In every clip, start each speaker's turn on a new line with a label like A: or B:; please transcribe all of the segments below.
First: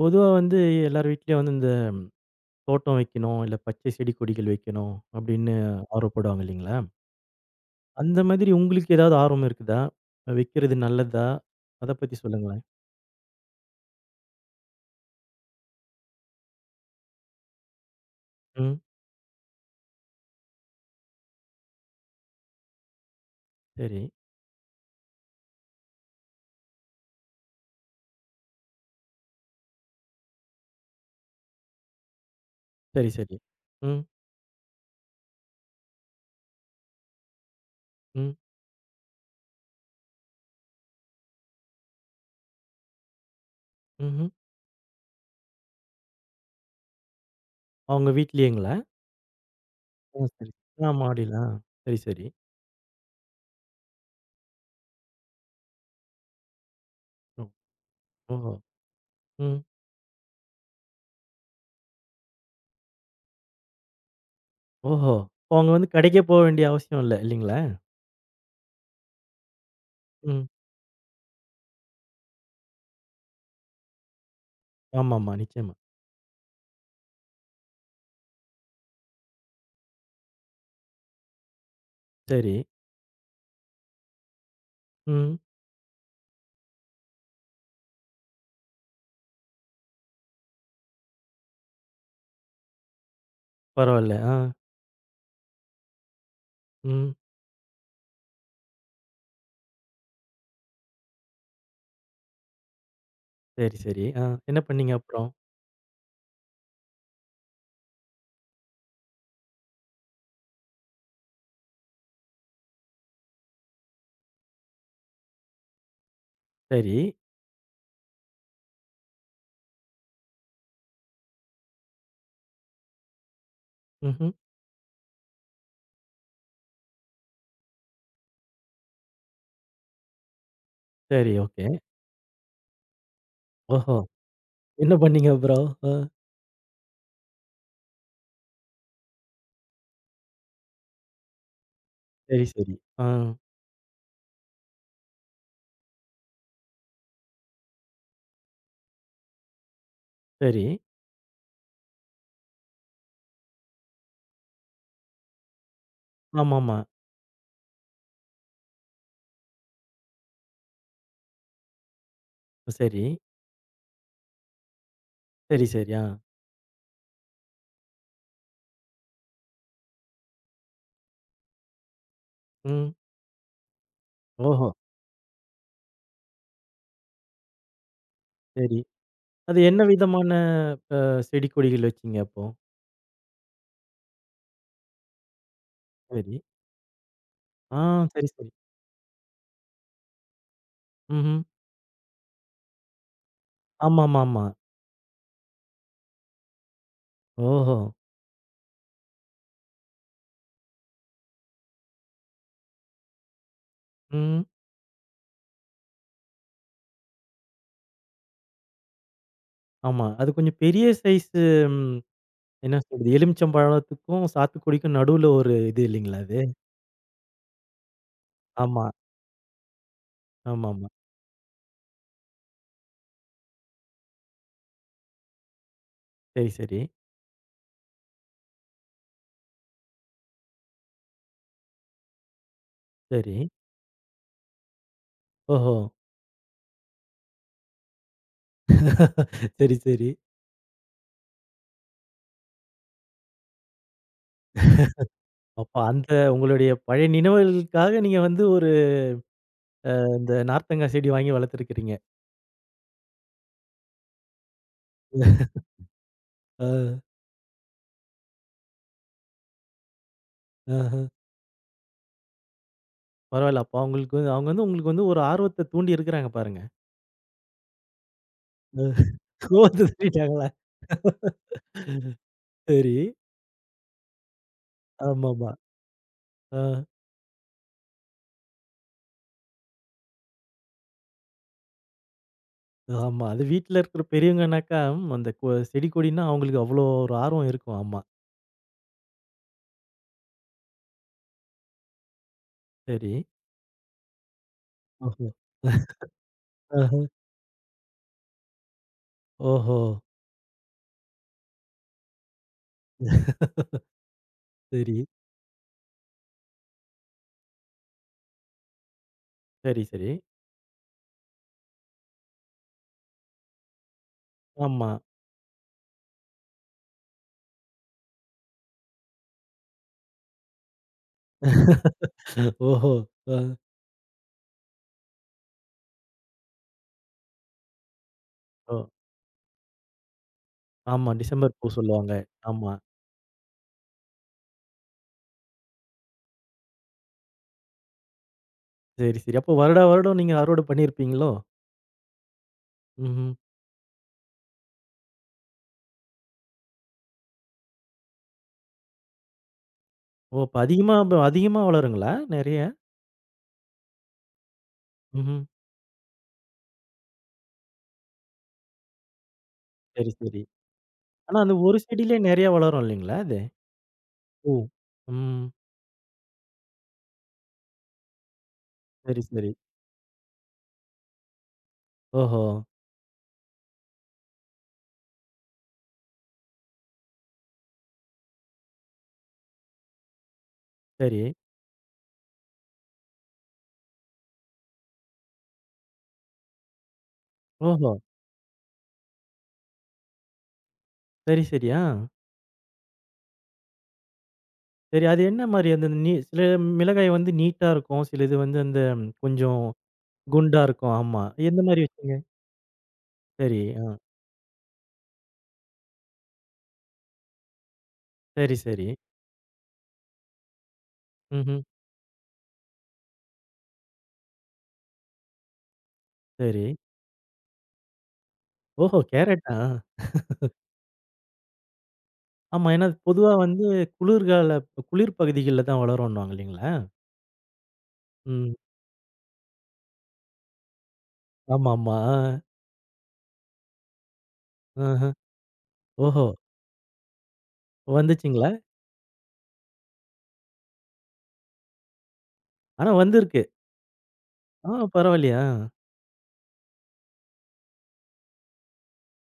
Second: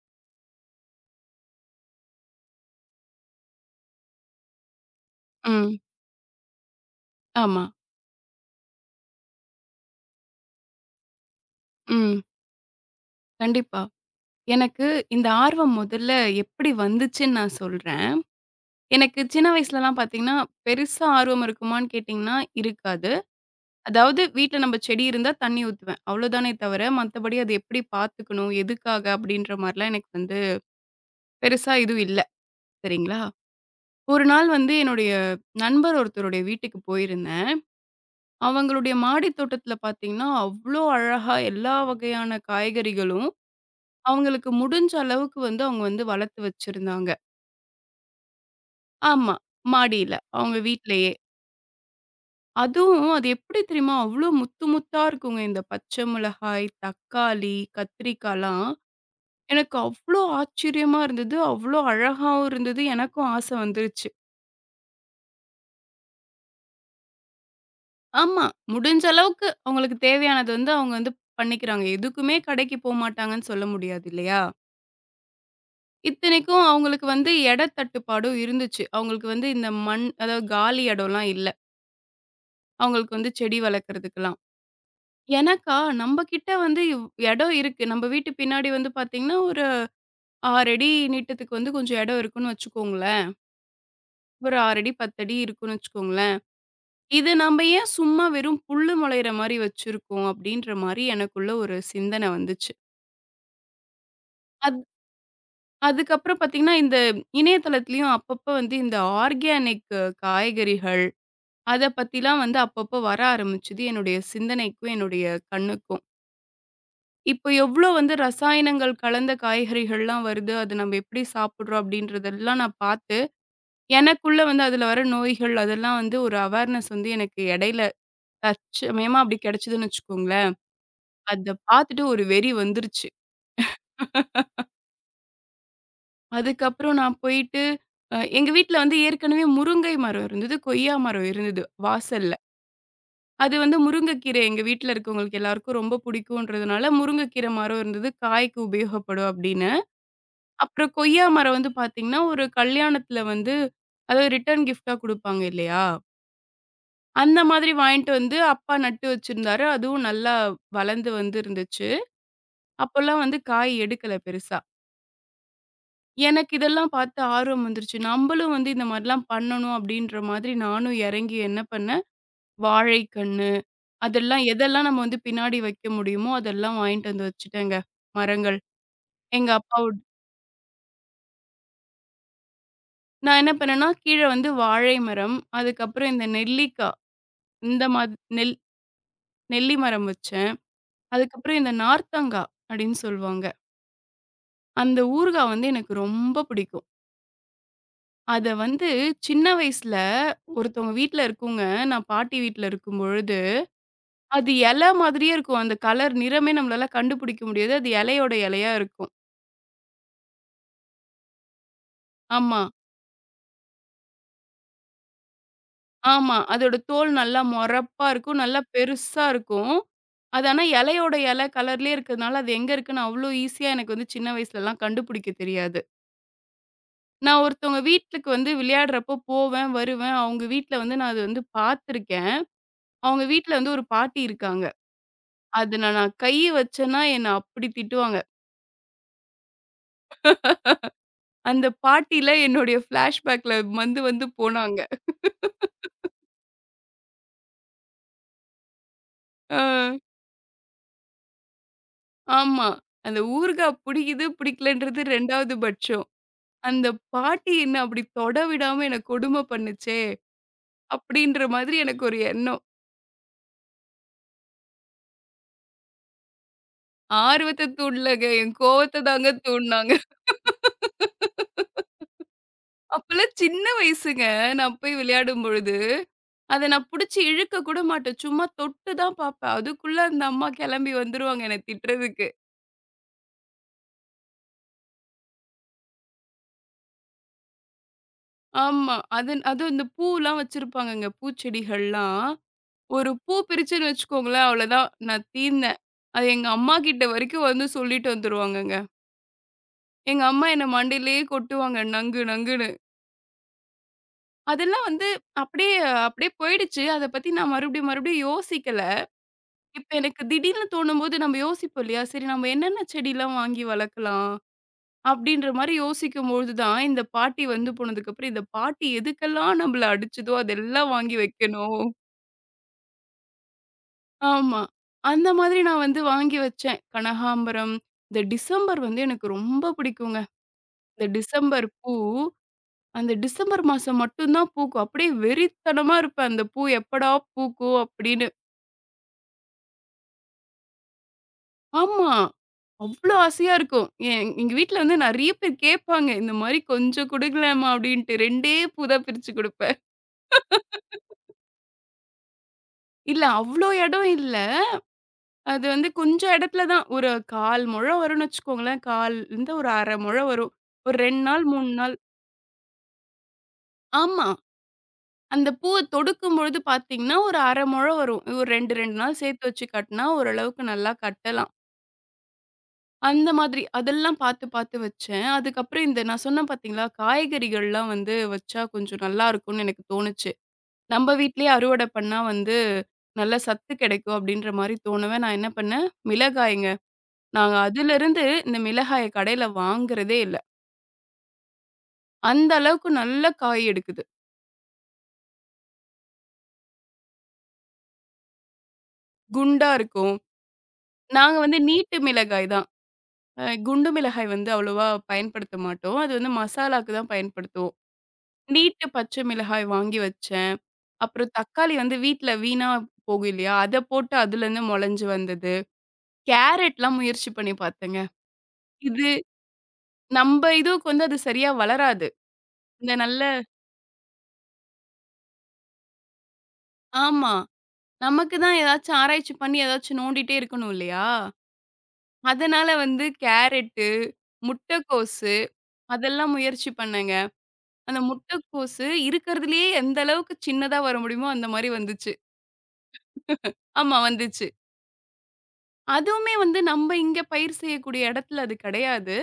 A: பொதுவா வந்து எல்லார் வீட்லயும் வந்து இந்த தோட்டம் வைக்கணும், இல்ல பச்சை செடி கொடிகள் வைக்கணும் அப்படின்னு
B: ம்.
A: ஆர்வப்படுவாங்க இல்லைங்களா?
B: ஆமா.
A: அந்த மாதிரி உங்களுக்கு ஏதாவது ஆர்வம் இருக்குதா? வைக்கிறது நல்லதா? அத பத்தி
B: ம்.
A: சொல்லுங்களேன்.
B: கண்டிப்பா. எனக்கு இந்த ஆர்வம் முதல்ல எப்படி வந்துச்சுன்னு நான் சொல்றேன்.
A: ம்.
B: எனக்கு சின்ன வயசுலலாம் பார்த்தீங்கன்னா, பெருசா ஆர்வம் இருக்குமான்னு கேட்டீங்கன்னா, இருக்காது.
A: சரி,
B: அதாவது வீட்ல நம்ம செடி இருந்தா தண்ணி ஊத்துவேன். அவ்வளோதானே தவிர, மத்தபடி அது எப்படி பார்த்துக்கணும், எதுக்காக அப்படின்ற மாரிலாம் எனக்கு வந்து பெருசா எதுவும் இல்ல.
A: சரி,
B: சரிங்களா?
A: சரி. ம்,
B: ஒரு நாள் வந்து என்னுடைய நண்பர் ஒருத்தருடைய வீட்டுக்கு போயிருந்தேன்.
A: ம்,
B: அவங்களுடைய மாடி தோட்டத்தில பார்த்தீங்கன்னா, அவ்ளோ அழகா எல்லா வகையான காய்கறிகளும்
A: ம்ஹ்ம்.
B: அவங்களுக்கு முடிஞ்ச அளவுக்கு வந்து அவங்க வந்து வளர்த்து வச்சிருந்தாங்க.
A: அவங்க வீட்லயேங்களா?
B: ஆமா. மாடியில.
A: ஓ! சரி.
B: அவங்க
A: ஆ
B: வீட்லயே.
A: மாடில. ஆ. சரி, சரி.
B: அதுவும் அது எப்படி தெரியுமா? அவ்ளோ முத்து முத்தா இருக்குங்க. இந்த பச்சை மிளகாய்,
A: ஓ!
B: தக்காளி,
A: ஓஹோ!
B: கத்திரிக்காலாம்.
A: ம்.
B: எனக்கு அவ்ளோ ஆச்சரியமா இருந்தது. அவ்ளோ அழகாவும் இருந்தது. எனக்கும் ஆசை வந்துருச்சு.
A: ஓஹோ! அப்ப அவங்க வந்து கடைக்கே போக வேண்டிய அவசியம் இல்ல இல்லைங்களா?
B: ஆமா. முடிஞ்ச அளவுக்கு அவங்களுக்கு
A: ம்.
B: தேவையானது வந்து அவங்க வந்து பண்ணிக்கிறாங்க. எதுக்குமே கடைக்கு போமாட்டாங்கன்னு சொல்ல முடியாது இல்லையா?
A: ஆமாமா. நிச்சயமா.
B: இத்தனைக்கும் அவங்களுக்கு வந்து எட தட்டுப்பாடும் இருந்துச்சு. அவங்களுக்கு வந்து இந்த மண் அதாவது காலி இடம்லாம் இல்ல.
A: சரி.
B: அவங்களுக்கு வந்து செடி வளர்க்கறதுக்கலாம்.
A: ம்.
B: எனக்கா நம்ம கிட்ட வந்து இடம் இருக்கு. நம்ம வீட்டு பின்னாடி வந்து பார்த்தீங்கன்னா, ஒரு 6 அடி நீட்டத்துக்கு வந்து கொஞ்சம் இடம் இருக்குன்னு வச்சுக்கோங்களேன்.
A: பரவால்ல. ஆ.
B: ஒரு 6 அடி, 10 அடி இருக்குன்னு வச்சுக்கோங்களேன்.
A: ம்.
B: இது நம்ம ஏன் சும்மா வெறும் புல்லு முளையிற மாரி வச்சிருக்கோம்? அப்படின்ற மாரி எனக்குள்ள ஒரு சிந்தனை வந்துச்சு.
A: சரி, சரி. ஆ. என்ன
B: அது
A: பண்ணீங்க அப்புறம்?
B: அதுக்கப்புறம் பார்த்தீங்கன்னா, இந்த இணையதளத்திலயும் அப்பப்ப வந்து இந்த ஆர்கானிக் காய்கறிகள், அத பத்திலாம் வந்து அப்பப்போ வர ஆரம்பிச்சது என்னுடைய சிந்தனைக்கும், என்னுடைய கண்ணுக்கும்.
A: சரி.
B: இப்ப எவ்ளோ வந்து ரசாயனங்கள் கலந்த காய்கறிகள்லாம் வருது. அது நம்ம எப்படி சாப்பிடுறோம் அப்படின்றதெல்லாம் நான் பார்த்து,
A: ம்ஹ்ம்.
B: எனக்குள்ள வந்து அதுல வர நோய்கள் அதெல்லாம் வந்து ஒரு அவேர்னஸ் வந்து எனக்கு இடையில தற்சமயமா அப்படி கிடைச்சதுன்னு வச்சுக்கோங்களேன்.
A: சரி,
B: அத
A: ஓகே.
B: பார்த்துட்டு ஒரு வெறி வந்துருச்சு.
A: ஓஹோ! என்ன பண்ணீங்க ப்ரோ? அ
B: அதுக்கப்புறம் நான் போயிட்டு எங்க வீட்ல வந்து ஏற்கனவே முருங்கை மரம் இருந்தது, கொய்யா மரம் இருந்தது வாசல்ல.
A: சரி, சரி. ஆ
B: அது வந்து முருங்கைக்கீரை எங்க வீட்ல இருக்கவங்களுக்கு எல்லாருக்கும் ரொம்ப பிடிக்கும்ன்றதுனால, முருங்கைக்கீரை மரம் இருந்தது, காய்க்கு உபயோகப்படும் அப்படின்னு.
A: சரி.
B: அப்புறம் கொய்யா மரம் வந்து பார்த்தீங்கன்னா, ஒரு கல்யாணத்துல வந்து அதாவது ரிட்டர்ன் கிஃப்ட்டா குடுப்பாங்க இல்லையா?
A: ஆமாமா.
B: அந்த மாதிரி வாங்கிட்டு வந்து அப்பா நட்டு வச்சிருந்தாரு. அதுவும் நல்லா வளர்ந்து வந்து இருந்துச்சு.
A: சரி.
B: அப்போலாம் வந்து காய் எடுக்கல பெருசா.
A: சரி, சரி. ஆ.
B: எனக்கு இதெல்லாம் பார்த்து ஆர்வம் வந்துருச்சு. நம்பளும் வந்து இந்த மாரிலாம் பண்ணணும் அப்டின்ற மாதிரி நானும் இறங்கி என்ன பண்ணேன்,
A: ம்.
B: வாழைக்கண்ணு அதெல்லாம்
A: ஓஹோ!
B: எதெல்லாம் நம்ம வந்து பின்னாடி வைக்க முடியுமோ அதெல்லாம் வாங்கிட்டு வந்து வச்சுட்டேங்க, மரங்கள்.
A: சரி.
B: எங்க
A: அது என்ன
B: அப்பாவோட
A: விதமான அ செடி கொடிகள் வச்சீங்க அப்போ?
B: நான் என்ன பண்ணேன்னா, கீழ வந்து வாழை மரம், அதுக்கப்புறம் இந்த
A: சரி.
B: நெல்லிக்கா
A: ஆ
B: இந்த மாத்
A: சரி, சரி.
B: நெல் நெல்லி மரம் வச்சேன்.
A: ம்ஹ்ம்.
B: அதுக்கப்புறம் இந்த நார்த்தங்கா அப்படின்னு சொல்லுவாங்க.
A: ஆமாமாமா.
B: அந்த ஊறுகா வந்து எனக்கு ரொம்ப பிடிக்கும்.
A: ஓஹோ!
B: அத வந்து சின்ன வயசுல ஒருத்தவங்க வீட்ல இருக்குங்க. நான் பாட்டி வீட்ல இருக்கும்பொழுது,
A: ம்.
B: அது இலை மாதிரியே இருக்கும். அந்த கலர் நிறமே நம்மளால கண்டுபிடிக்க முடியாது. அது இலையோட இலையா இருக்கும்.
A: ஆமா. அது கொஞ்சம் பெரிய சைஸ் ம்
B: ஆமா,
A: என்ன சொல்றது? எலுமிச்சம்பழத்துக்கும், சாத்துக்குடிக்கும் நடுவுல ஒரு இது இல்லைங்களா
B: ஆமா.
A: அது?
B: அதோட தோல் நல்லா மொறப்பா இருக்கும். நல்லா
A: ஆமா.
B: பெருசா இருக்கும். அது ஆனா
A: ஆமாமா.
B: இலையோட இலை கலர்லயே இருக்கிறதுனால, அது எங்க இருக்குன்னு அவ்ளோ ஈஸியா எனக்கு வந்து சின்ன வயசுலலாம் கண்டுபிடிக்க தெரியாது.
A: சரி, சரி.
B: நான் ஒருத்தவங்க வீட்டுக்கு வந்து விளையாடுறப்போ போவேன், வருவேன். அவங்க வீட்ல வந்து நான் அது வந்து பார்த்துருக்கேன். அவங்க
A: சரி.
B: வீட்ல வந்து ஒரு பாட்டி இருக்காங்க.
A: ஓஹோ!
B: அதுல நான் கை வச்சேன்னா என்ன அப்படி திட்டுவாங்க.
A: சரி, சரி.
B: அந்த பாட்டில என்னுடைய ஃப்ளாஷ்பேக்ல வந்து வந்து போனாங்க.
A: அப்ப அந்த உங்களுடைய பழைய நினைவுகளுக்காக நீங்க வந்து ஒரு
B: ஆ
A: அந்த நார்த்தங்காய் செடி வாங்கி வளர்த்துருக்கிறீங்க.
B: ஆமா. அந்த ஊறுகா புடிக்குது, பிடிக்கலன்றது 2வது பட்சம்.
A: அ,
B: அந்த பாட்டி என்ன அப்படி தொட விடாம என்ன கொடுமை பண்ணுச்சே!
A: ஆஹ.
B: அப்படின்ற மாதிரி எனக்கு ஒரு எண்ணம்.
A: பரவாயில்ல. அப்ப அவங்களுக்கு வந்து அவங்க வந்து உங்களுக்கு வந்து ஒரு ஆர்வத்த தூண்டி இருக்கிறாங்க பாருங்க.
B: ஆர்வத்த தூண்டலங்க. என்
A: அ
B: கோவத்த தாங்க
A: கோவத்த
B: தூண்டுனாங்க.
A: தூண்டிட்டாங்களா? சரி.
B: அப்பல்லாம் சின்ன வயசுங்க. நான் போய் விளையாடும்
A: ஆமாமா.
B: பொழுது,
A: ஆ.
B: அத நான் புடிச்சு இழுக்க கூட மாட்டேன். சும்மா தொட்டு தான் பாப்பேன். அதுக்குள்ள அந்த அம்மா கெளம்பி வந்துருவாங்க என்ன திட்டுறதுக்கு.
A: ஆமா. அது வீட்ல இருக்கிற பெரியவங்கனாக்கா ம், அந்த செடி கொடின்னா அவங்களுக்கு அவ்வளோ ஒரு ஆர்வம் இருக்கும். ஆமா.
B: ஆமா. அது அதுவும் இந்த பூலாம் வச்சிருப்பாங்கங்க. பூச்செடிகள்லாம். ஒரு
A: சரி.
B: பூ பிரிச்சுன்னு வச்சுக்கோங்களேன், அவ்வளோதான் நான்
A: ஓஹோ!
B: தீர்ந்தேன். அது எங்க அம்மா
A: ஆஹ.
B: கிட்ட வரைக்கும் வந்து சொல்லிட்டு வந்துருவாங்கங்க.
A: ஓஹோ!
B: எங்க அம்மா என்ன மண்டையிலேயே கொட்டுவாங்க நங்கு நங்குன்னு. அதெல்லாம்
A: சரி.
B: வந்து அப்படியே அப்படியே போயிடுச்சு. அத பத்தி நான் மறுபடியும் மறுபடியும் யோசிக்கல.
A: சரி,
B: இப்ப
A: சரி.
B: எனக்கு திடீர்னு தோணும்போது நம்ம யோசிப்போம் இல்லையா? சரி நம்ம என்னென்ன செடிலாம் வாங்கி வளர்க்கலாம்?
A: ஆமா.
B: அப்படின்ற மாரி யோசிக்கும்பொழுது தான், இந்த பாட்டி வந்து போனதுக்கப்புறம், இந்த பாட்டி எதுக்கெல்லாம் நம்மள அடிச்சதோ, அதெல்லாம் வாங்கி வைக்கணும்.
A: ஓஹோ! அ.
B: ஆமா. அந்த மாதிரி நான் வந்து வாங்கி வச்சேன். கனகாம்பரம், இந்த
A: ஓ.
B: டிசம்பர் வந்து எனக்கு ரொம்ப பிடிக்குங்க. இந்த
A: ஆமா. டிசம்பர்
B: டிசம்பர்
A: பூ
B: பூ,
A: சொல்லுவாங்க. ஆமா.
B: அந்த டிசம்பர் மாசம் மட்டும் தான் பூக்கும். அப்படியே வெறித்தனமா இருப்பேன். அந்த பூ எப்படா பூக்கும்? அப்படின்னு.
A: சரி, சரி. அப்போ வருடா வருடம் நீங்க அறுவடை பண்ணியிருப்பீங்களோ?
B: ஆமா. அவ்ளோ
A: ம்ஹ்ம்.
B: ஆசையா இருக்கும். எங்க வீட்ல வந்து நெறைய பேர் கேட்பாங்க. இந்த மாரி கொஞ்சம் குடுக்கலாமா? அப்டின்ட்டு 2டே பூ தான் பிரிச்சு குடுப்பேன்.
A: ஓ! அப்ப அதிகமா வளருங்களா? நெறைய?
B: இல்ல அவ்ளோ இடம் இல்ல.
A: ம்ஹ்ம்.
B: அது வந்து கொஞ்சம் இடத்துல தான். ஒரு 1/4 முழம் வரும்னு வச்சுக்கோங்களேன். கால் இருந்து ஒரு 1/2
A: சரி,
B: முழம்
A: சரி.
B: வரும். ஒரு 2
A: ஆனா
B: நாள்,
A: அந்த
B: 3
A: ஒரு
B: நாள்
A: செடியிலயே நெறைய வளரும் இல்லைங்களா அது?
B: ஆமா.
A: ஓ! ம்.
B: அந்த பூவ தொடுக்கும்பொழுது பார்த்தீங்கன்னா, ஒரு 1/2 முழம் வரும். ஒரு 2, 2 நாள்
A: சரி,
B: சேர்த்து
A: சரி.
B: வச்சு கட்னா ஓரளவுக்கு நல்லா கட்டலாம்.
A: ஓஹோ!
B: அந்த மாதிரி. அதெல்லாம் பார்த்து பார்த்து வச்சேன். அதுக்கப்புறம் இந்த நான் சொன்னேன் பார்த்தீங்களா, காய்கறிகள்லாம் வந்து வச்சா கொஞ்சம் நல்லாருக்கும்னு எனக்கு தோணுச்சு. நம்ம
A: சரி.
B: வீட்லயே அறுவடை பண்ணா வந்து நல்ல சத்து கிடைக்கும் அப்படின்ற மாரி தோணவே, நான் என்ன பண்ணேன், மிளகாய்ங்க. நாங்க
A: ஓஹோ!
B: அதிலிருந்து இந்த மிளகாய கடையில வாங்குறதே இல்ல.
A: சரி, சரி. ஆ.
B: அந்த அளவுக்கு நல்ல காய் எடுக்குது.
A: சரி அது என்ன மாரி அந்த நீ சில மிளகாய் வந்து நீட்டா இருக்கும். சில இது வந்து அந்த கொஞ்சம்
B: குண்டா இருக்கும்.
A: குண்டா இருக்கும். ஆமா.
B: நாங்க வந்து
A: எந்த மாரி
B: நீட்டு
A: வச்சீங்க?
B: மிளகாய் தான்.
A: சரி. ஆ.
B: குண்டு மிளகாய் வந்து அவ்வளவா பயன்படுத்த மாட்டோம். அது வந்து மசாலாக்கு தான் பயன்படுத்துவோம்.
A: சரி,
B: நீட்டு
A: சரி.
B: பச்சை மிளகாய் வாங்கி வச்சேன். அப்புறம்
A: ம்ஹ்ம்.
B: தக்காளி வந்து வீட்ல வீணா போகும் இல்லையா? அத போட்டு அதுலருந்து மொளஞ்சு வந்தது.
A: சரி.
B: கேரட்லாம் முயற்சி பண்ணி பார்த்தேங்க.
A: ஓஹோ!
B: இது
A: கேரட்டா?
B: நம்ப இதுவுக்கு வந்து அது சரியா வளராது.
A: ஆமா. ஏன்னா
B: இந்த
A: அது
B: நல்ல
A: பொதுவா வந்து குளிர்கால குளிர் பகுதிகள்ல தான் வளரும்ன்னுவாங்க இல்லைங்களா?
B: ஆமா. நமக்கு
A: ம்.
B: தான் ஏதாச்சும் ஆராய்ச்சி பண்ணி ஏதாச்சும் நோண்டிட்டே இருக்கணும் இல்லையா?
A: ஆமாமா.
B: அதனால வந்து கேரட்டு,
A: ஆ. ஆஹ.
B: முட்டைக்கோசு
A: ஓஹோ!
B: அதெல்லாம் முயற்சி பண்ணேங்க. அந்த
A: வந்துச்சுங்களா?
B: முட்டைக்கோசு இருக்கிறதுலயே எந்த அளவுக்கு சின்னதா வர முடியுமோ அந்த மாரி வந்துச்சு.
A: ஆனா வந்திருக்கு.
B: ஆமா வந்துச்சு.
A: ஆ பரவாயில்லையா?
B: அதுவுமே வந்து நம்ப இங்க பயிர் செய்யக்கூடிய இடத்துல அது கிடையாது.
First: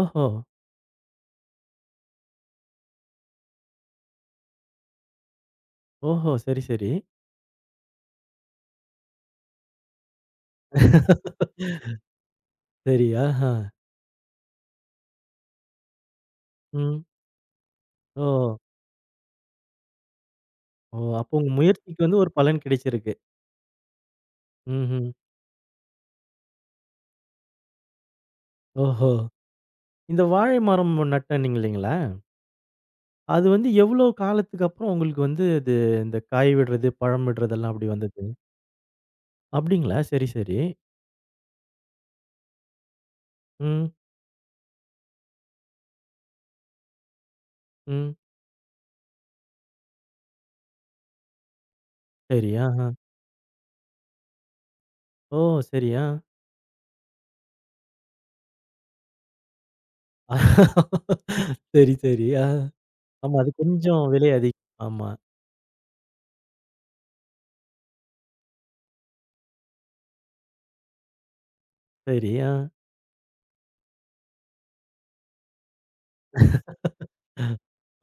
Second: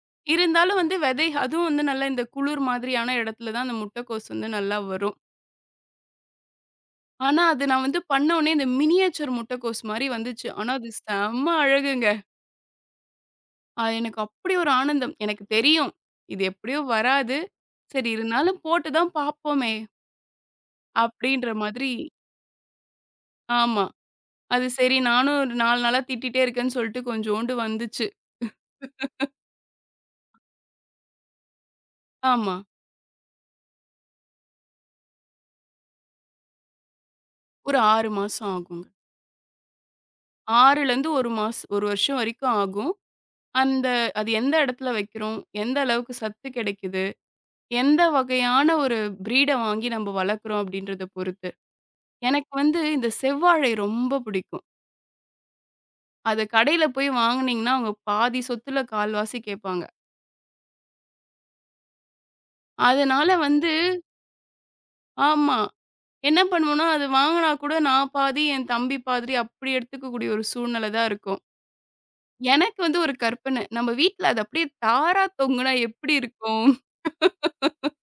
A: ஓஹோ!
B: இருந்தாலும் வந்து விதை அதுவும் வந்து நல்லா இந்த குளிர் மாதிரியான இடத்துல தான் அந்த முட்டைக்கோஸ் வந்து நல்லா வரும்.
A: ஓஹோ! சரி, சரி.
B: ஆனா, அது நான் வந்து பண்ண உடனே இந்த மினியேச்சர் முட்டைக்கோஸ் மாரி வந்துச்சு. ஆனா, அது செம்ம அழகுங்க.
A: சரி. ஆஹா.
B: அது எனக்கு அப்படி ஒரு ஆனந்தம். எனக்கு தெரியும். இது எப்படியோ
A: ம்.
B: வராது. சரி
A: ஓ!
B: இருந்தாலும் போட்டு தான் பார்ப்போமே!
A: ஓ! அப்போ உங்க
B: அப்படின்ற மாதிரி
A: முயற்சிக்கு வந்து ஒரு பலன் கிடைச்சிருக்கு.
B: ஆமா. அது சரி
A: ம்ஹ்ம்.
B: நானும் ஒரு 4 நாளா திட்டிட்டே இருக்கேன்னு சொல்லிட்டு கொஞ்சோண்டு வந்துச்சு.
A: ஓஹோ! இந்த வாழை மரம் நட்டன்னீங்க இல்லைங்களா?
B: ஆமா.
A: அது வந்து எவ்வளோ காலத்துக்கு அப்புறம் உங்களுக்கு வந்து இது இந்த காய் விடுறது, பழம் விடுறதெல்லாம்
B: ஒரு
A: அப்படி
B: 6
A: வந்தது?
B: மாசம் ஆகுங்க.
A: அப்படிங்களா? சரி, சரி.
B: 6லேருந்து 1 மாசம் 1 வருஷம் வரைக்கும் ஆகும். அந்த
A: ம்.
B: அது எந்த இடத்துல வைக்கிறோம்? எந்த அளவுக்கு சத்து கிடைக்குது? எந்த
A: ம்.
B: வகையான ஒரு ப்ரீட வாங்கி நம்ம வளர்க்குறோம் அப்படின்றத பொறுத்து.
A: சரி.
B: எனக்கு
A: ஆஹ.
B: வந்து இந்த செவ்வாழை ரொம்ப பிடிக்கும்.
A: ஓ! சரி. ஆ.
B: அத கடையில போய் வாங்குனீங்கன்னா, அவங்க பாதி சொத்துல கால்வாசி கேட்பாங்க.
A: சரி, சரி. ஆ.
B: அதனால
A: ஆமா. அது
B: வந்து
A: கொஞ்சம் விலை அதிகம். ஆமா.
B: ஆமா. என்ன பண்ணுவோம்னா, அது வாங்குனா கூட நான் பாதி, என் தம்பி பாதி அப்படி எடுத்துக்கக்கூடிய ஒரு சூழ்நிலை தான் இருக்கும்.
A: சரி. ஆ.
B: எனக்கு வந்து ஒரு கற்பனை. நம்ம வீட்ல அது அப்படியே தாரா தொங்குனா எப்படி இருக்கும்?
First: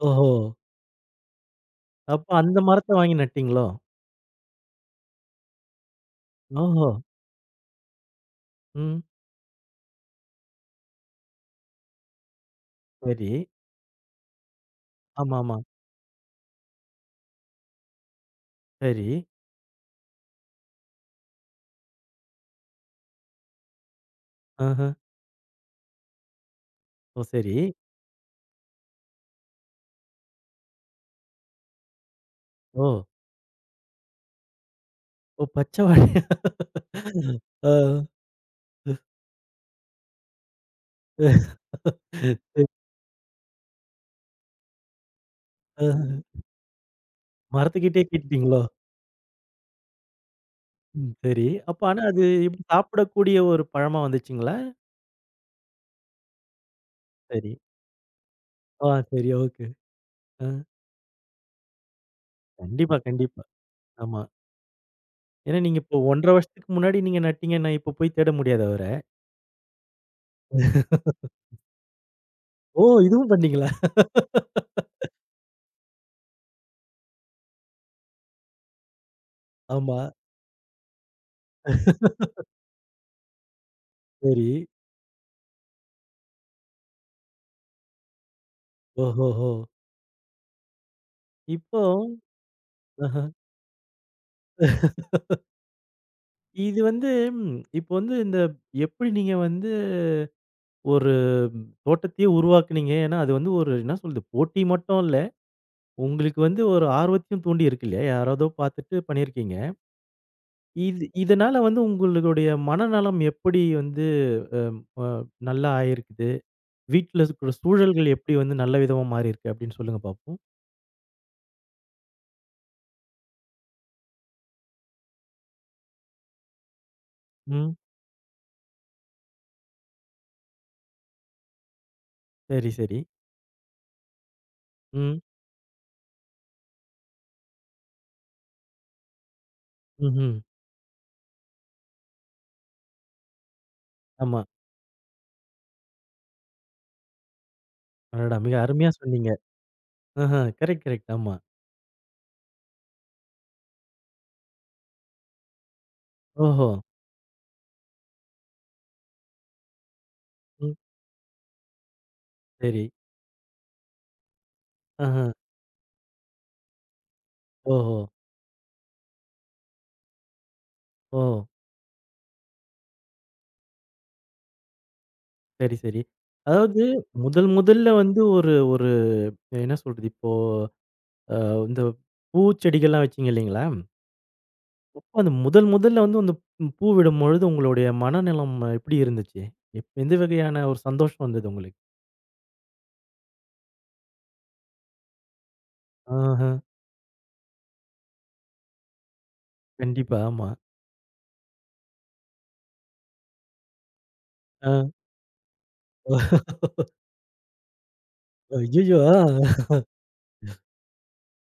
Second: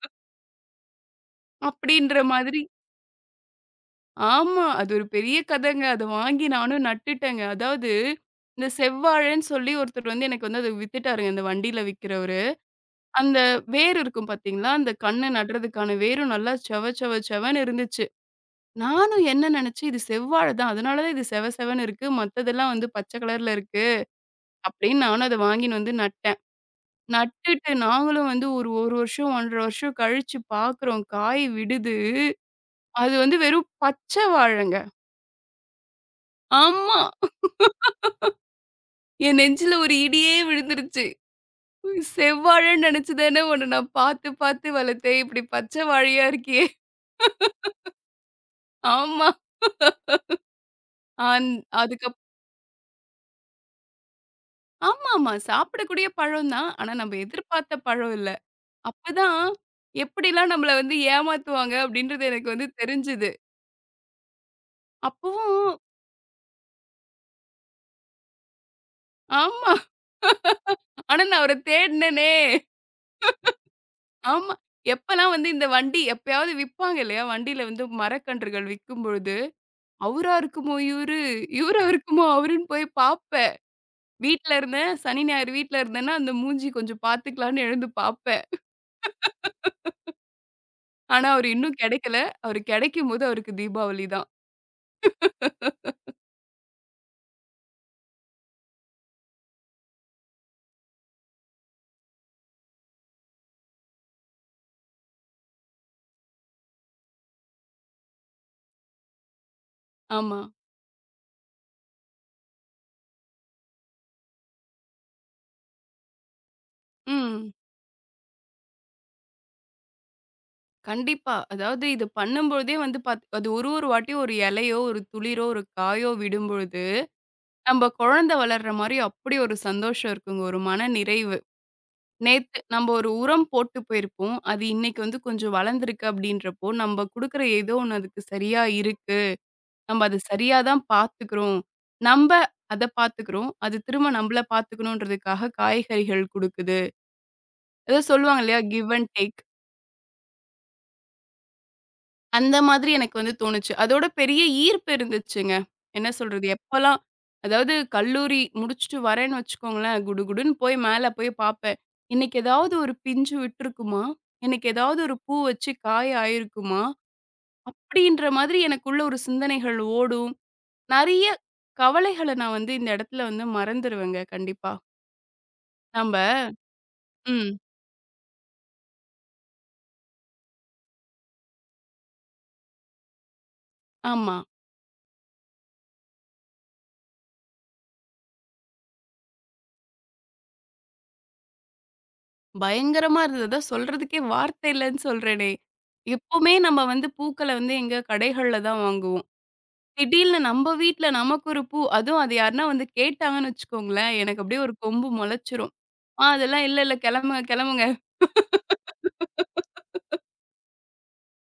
A: ஓஹோ!
B: அப்படின்ற
A: அப்ப அந்த
B: மாதிரி
A: மரத்த வாங்கி நட்டீங்களோ?
B: ஆமா. அது ஒரு பெரிய கதங்க. அத வாங்கி நானும்
A: ஓஹோ!
B: நட்டுட்டேங்க. அதாவது இந்த
A: ம்.
B: செவ்வாழைன்னு சொல்லி ஒருத்தர் வந்து எனக்கு வந்து அத வித்துட்டாருங்க, இந்த வண்டியில விக்கிறவரு.
A: சரி.
B: அந்த வேர் இருக்கும் பார்த்தீங்களா? அந்த கண்ணு
A: ஆமாமா.
B: நடுறதுக்கான வேரும் நல்லா செவ செவ செவன்னு இருந்துச்சு.
A: சரி.
B: நானும் என்ன நெனச்சேன், இது செவ்வாழை தான். அதனால தான் இது செவ செவன்னு இருக்கு. மத்ததெல்லாம் வந்து பச்சை கலர்ல இருக்கு.
A: ஆஹ.
B: அப்படின்னு நானும் அத வாங்கின்னு வந்து நட்டேன்.
A: ஓ! சரி.
B: நட்டுட்டு நாங்களும் வந்து ஒரு 1 வருஷம், 1 1/2 வருஷம் கழிச்சு பார்க்குறோம். காய் விடுது.
A: ஓ!
B: அது வந்து வெறும் பச்சை வாழைங்க.
A: ஓ! பச்சவாழையா?
B: ஆமா.
A: ஆ.
B: என் நெஞ்சில ஒரு இடியே விழுந்துருச்சு. செவ்வாழைன்னு நெனச்சு தானே உன்ன நான் பாத்து பாத்து வளர்த்தேன். இப்படி பச்சை
A: ஆ.
B: வாழையா இருக்கியே!
A: மரத்துக்கிட்டயே கேட்டுட்டீங்களோ?
B: ஆமா.
A: ம். சரி.
B: அந்
A: அப்ப ஆனா
B: அதுக்கப்
A: அது எப்படி சாப்பிடக்கூடிய ஒரு பழமா வந்துச்சுங்களா?
B: ஆமாமா. சாப்பிடக்கூடிய பழம் தான். ஆனா நம்ம
A: சரி.
B: எதிர்பார்த்த பழம் இல்ல.
A: ஆ சரி.
B: அப்பதான்
A: ஓகே. ஆ.
B: எப்படிலாம் நம்மள வந்து ஏமாத்துவாங்க அப்படின்றது எனக்கு வந்து
A: கண்டிப்பா,
B: தெரிஞ்சது.
A: கண்டிப்பா. ஆமா. ஏன்னா,
B: அப்பவும்
A: நீங்க இப்போ 1½ வருஷத்துக்கு முன்னாடி நீங்க நட்டீங்கன்னா, இப்ப போய் தேட முடியாதா அவர?
B: ஆமா. ஆனா நான் அவர தேடுனேனே!
A: ஓ! இதுவும் பண்ணீங்களா?
B: ஆமா. எப்பலாம் வந்து இந்த வண்டி எப்பயாவது விப்பாங்க இல்லையா? வண்டியில வந்து மரக்கன்றுகள் விக்கும்பொழுது,
A: ஆமா.
B: "அவரா இருக்குமோ இவரு? இவரா இருக்குமோ அவருன்னு" போய் பாப்பேன்.
A: சரி.
B: வீட்ல இருந்தேன். சனி, ஞாயிறு வீட்ல இருந்தேன்னா, அந்த மூஞ்சி கொஞ்சம் பாத்துக்கலான்னு எழுந்து பாப்பேன்.
A: ஓஹோஹோ!
B: ஆனா, அவரு இன்னும்
A: இப்போ
B: கெடைக்கல. அவரு
A: ஆஹா.
B: கெடைக்கும்போது அவருக்கு தீபாவளி தான்.
A: இது வந்து ம் இப்போ வந்து இந்த எப்படி நீங்க வந்து ஒரு ம், தோட்டத்தையே உருவாக்குனீங்க? ஏன்னா, அது வந்து ஒரு என்ன சொல்றது? போட்டி மட்டும் இல்ல. உங்களுக்கு வந்து ஒரு ஆர்வத்தையும் தூண்டி இருக்கு இல்லையா? யாராவதோ பார்த்துட்டு பண்ணியிருக்கீங்க.
B: ஆமா.
A: இது இதனால வந்து உங்களுடைய மனநலம் எப்படி வந்து அம் அ நல்லா ஆயிருக்குது? வீட்ல இருக்கிற
B: ம்.
A: சூழல்கள் எப்படி வந்து நல்ல விதமா மாறியிருக்கு? அப்படின்னு சொல்லுங்க பார்ப்போம்.
B: கண்டிப்பா. அதாவது இது பண்ணும்பொழுதே வந்து அது ஒரு ஒரு வாட்டியும் ஒரு இலையோ, ஒரு துளிரோ, ஒரு காயோ விடும்பொழுது,
A: ம்.
B: நம்ப குழந்தை வளர்ற மாரி அப்படி ஒரு சந்தோஷம் இருக்குங்க. ஒரு மன நிறைவு. நேத்து
A: சரி,
B: நம்ப
A: சரி.
B: ஒரு உரம் போட்டு போயிருப்போம். அது இன்னைக்கு வந்து
A: ம்.
B: கொஞ்சம் வளர்ந்திருக்கு அப்படின்றப்போ, நம்ப குடுக்குற ஏதோ ஒண்ணு அதுக்கு சரியா இருக்கு. நம்ம அது
A: ம்ஹ்ம்.
B: சரியா தான் பார்த்துக்கிறோம். நம்ப அத பார்த்துக்கிறோம். அது திரும்ப நம்மள
A: ஆமா.
B: பார்த்துக்கணுன்றதுக்காக காய்கறிகள் குடுக்குது. ஏதோ
A: அடடா!
B: சொல்லுவாங்க
A: மிக
B: இல்லையா?
A: அருமையா
B: கிவ் அண்ட்
A: சொன்னீங்க.
B: டேக்.
A: ஆஹா. Correct, correct. ஆமா.
B: அந்த மாதிரி எனக்கு வந்து தோணுச்சு. அதோட பெரிய ஈர்ப்பு இருந்துச்சுங்க. என்ன சொல்றது?
A: ஓஹோ!
B: எப்பலாம் அதாவது கல்லூரி முடிச்சுட்டு வரேன்னு வச்சுக்கோங்களேன், குடுகுடுன்னு
A: ம்.
B: போய் மேல போய் பார்ப்பேன். இன்னைக்கு ஏதாவது
A: சரி.
B: ஒரு பிஞ்சு விட்டுருக்குமா? இன்னைக்கு ஏதாவது ஒரு
A: ஆஹா.
B: பூ வச்சு காய் ஆயிருக்குமா?
A: ஓஹோ!
B: அப்படின்ற மாதிரி எனக்குள்ள ஒரு சிந்தனைகள் ஓடும்.
A: ஓ!
B: நெறைய கவலைகள நான் வந்து இந்த இடத்துல வந்து மறந்துருவேங்க கண்டிப்பா.
A: சரி, சரி.
B: நம்ப
A: அதாவது முதல்
B: ம்.
A: முதல்ல வந்து ஒரு ஒரு என்ன சொல்றது? இப்போ அ இந்த பூச்செடிகள்லாம் வச்சீங்க இல்லைங்களா?
B: ஆமா.
A: அப்போ அந்த முதல் முதல்ல வந்து அந்த பூ விடும்பொழுது உங்களுடைய மனநிலம் எப்படி இருந்துச்சு? எந்த வகையான ஒரு சந்தோஷம் வந்தது உங்களுக்கு?
B: பயங்கரமா இருந்தது. அதான் சொல்றதுக்கே வார்த்தை இல்லன்னு சொல்றேனே!
A: ஆஹா.
B: எப்பவுமே நம்ம வந்து பூக்கள வந்து எங்க கடைகள்ல தான் வாங்குவோம்.
A: கண்டிப்பா.
B: திடீல்னு
A: ஆமா.
B: நம்ப வீட்ல நமக்கு ஒரு பூ அதுவும் அது யாருன்னா வந்து கேட்டாங்கன்னு வச்சுக்கோங்களேன், எனக்கு அப்படியே
A: ஆ.
B: ஒரு கொம்பு மொளச்சிரும். அதெல்லாம் இல்ல, இல்ல கிளம்புங்க, கிளம்புங்க.
A: ஐயய்யோ! ஆ.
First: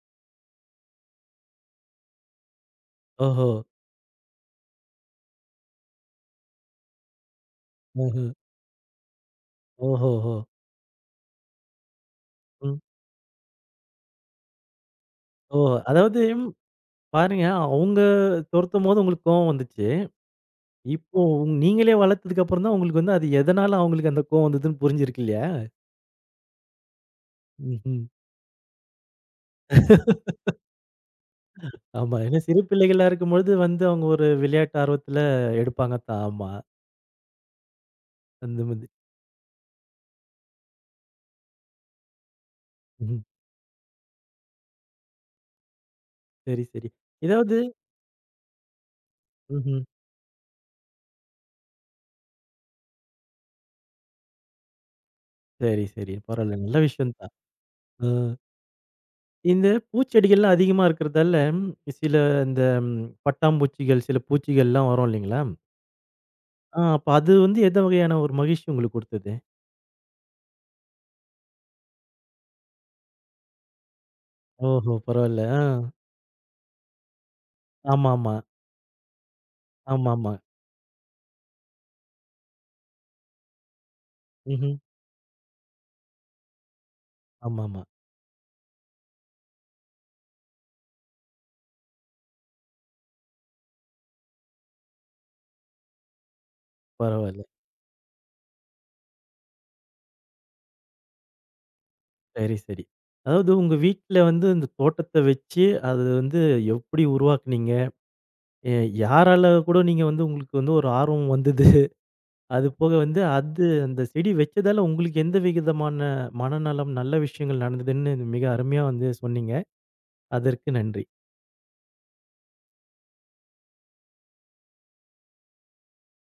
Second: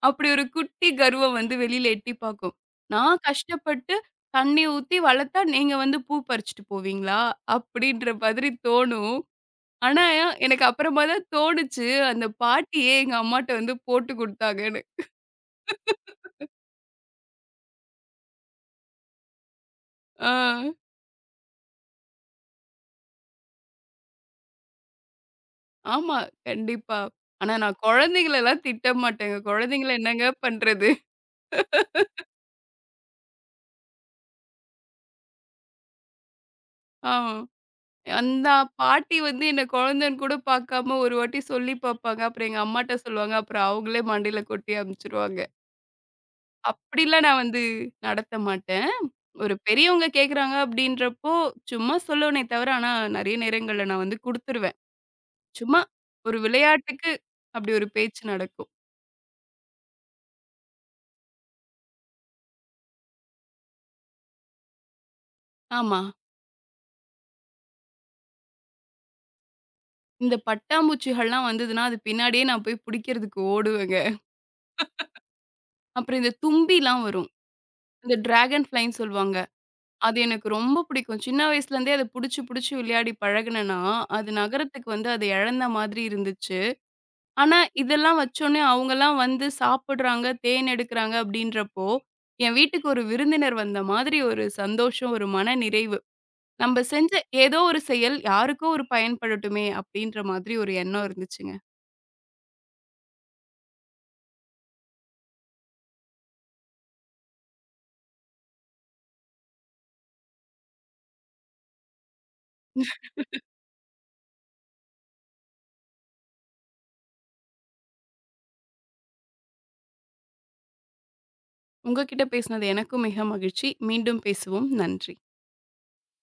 B: அப்படி ஒரு குட்டி கருவம் வந்து வெளியில எட்டி பார்க்கும். நான்
A: ஓஹோ!
B: கஷ்டப்பட்டு தண்ணி ஊத்தி வளர்த்தா, நீங்க வந்து பூ பறிச்சுட்டு போவீங்களா? அப்படின்ற
A: ஆஹ.
B: மாதிரி தோணும். ஆனா,
A: ஓஹோஹோ!
B: எனக்கு அப்புறமா தான் தோணுச்சு, அந்த பாட்டியே எங்க அம்மாட்ட வந்து போட்டு குடுத்தாங்கன்னு.
A: ஓ! அதாவது பாருங்க, அவங்க துரத்தும்போது உங்களுக்கு கோவம் வந்துச்சு.
B: ஆ,
A: இப்போ நீங்களே வளர்த்ததுக்கு அப்புறம் தான் உங்களுக்கு வந்து அது எதனால அவங்களுக்கு அந்த கோவம் வந்ததுன்னு புரிஞ்சிருக்கு இல்லையா?
B: ஆமா, கண்டிப்பா. ஆனா நான்
A: ம்ஹ்ம்.
B: குழந்தைங்களலாம் திட்ட மாட்டேங்க. குழந்தைங்கள என்னங்க பண்றது?
A: ஆமா. ஏன்னா சிறு பிள்ளைகளா இருக்கும்பொழுது வந்து அவங்க ஒரு விளையாட்டு ஆர்வத்துல எடுப்பாங்க தான். ஆமா.
B: ஆ. அந்த
A: அந்த மாதிரி.
B: பாட்டி வந்து என்ன குழந்தைன்னு கூட பார்க்காம ஒரு வாட்டி சொல்லி பார்ப்பாங்க. அப்புறம் எங்க அம்மாட்ட
A: ம்.
B: சொல்லுவாங்க. அப்புறம் அவங்களே மண்டையில கொட்டி அனுப்பிச்சுருவாங்க.
A: சரி, சரி.
B: அப்படிலாம் நான்
A: ஏதாவது
B: வந்து நடத்த மாட்டேன். ஒரு
A: ம்ஹ்ம்.
B: பெரியவங்க கேட்குறாங்க அப்படின்றப்போ, சும்மா சொல்லுவனே தவிர, ஆனா நெறைய நேரங்கள்ல நான் வந்து குடுத்துருவேன். சும்மா
A: சரி, சரி.
B: ஒரு
A: பரவால்ல. நல்ல
B: விளையாட்டுக்கு
A: விஷயம் தான்.
B: அப்படி ஒரு
A: அ
B: பேச்சு நடக்கும்.
A: இந்த பூச்செடிகள்லாம் அதிகமா இருக்கிறதால, சில இந்த பட்டாம்பூச்சிகள், சில பூச்சிகள்லாம் வரும் இல்லைங்களா?
B: ஆமா.
A: ஆ அப்ப அது வந்து எந்த வகையான ஒரு மகிழ்ச்சி உங்களுக்கு குடுத்தது?
B: இந்த பட்டாம்பூச்சிகள்லாம் வந்ததுன்னா, அது பின்னாடியே நான் போய் புடிக்கிறதுக்கு ஓடுவேங்க.
A: ஓஹோ! பரவால்ல. ஆ.
B: அப்புறம் இந்த தும்பிலாம் வரும். இந்த
A: ஆமாமா.
B: டிராகன் ஃப்ளைன்னு சொல்லுவாங்க. அது
A: ஆமாமா.
B: எனக்கு ரொம்ப பிடிக்கும். சின்ன வயசுலேருந்தே அத புடிச்சு, புடிச்சு விளையாடி பழகுனேன்னா, அது
A: ம்ஹ்ம்.
B: நகரத்துக்கு வந்து அத இழந்த மாதிரி இருந்துச்சு. ஆனா,
A: ஆமாமா.
B: இதெல்லாம் வச்சோனே அவங்கலாம் வந்து சாப்பிடுறாங்க, தேன் எடுக்குறாங்க அப்படின்றப்போ, என் வீட்டுக்கு ஒரு விருந்தினர் வந்த மாதிரி ஒரு சந்தோஷம், ஒரு மனநிறைவு. நம்ப செஞ்ச
A: பரவால்ல.
B: ஏதோ ஒரு செயல் யாருக்கோ ஒரு பயன்படட்டுமே அப்படின்ற மாதிரி ஒரு எண்ணம் இருந்துச்சுங்க.
A: சரி, சரி. அதாவது உங்க வீட்ல வந்து இந்த தோட்டத்த வச்சு, அது வந்து எப்படி உருவாக்குனீங்க? எ யாரால கூட நீங்க வந்து உங்களுக்கு வந்து ஒரு ஆர்வம் வந்தது? அது போக வந்து அது அந்த செடி வச்சதால உங்களுக்கு எந்த விதமான மனநலம், நல்ல விஷயங்கள் நடந்ததுன்னு மிக அருமையா வந்து சொன்னீங்க. அதற்கு நன்றி.
B: உங்ககிட்ட பேசினது எனக்கும் மிக மகிழ்ச்சி. மீண்டும் பேசுவோம். நன்றி.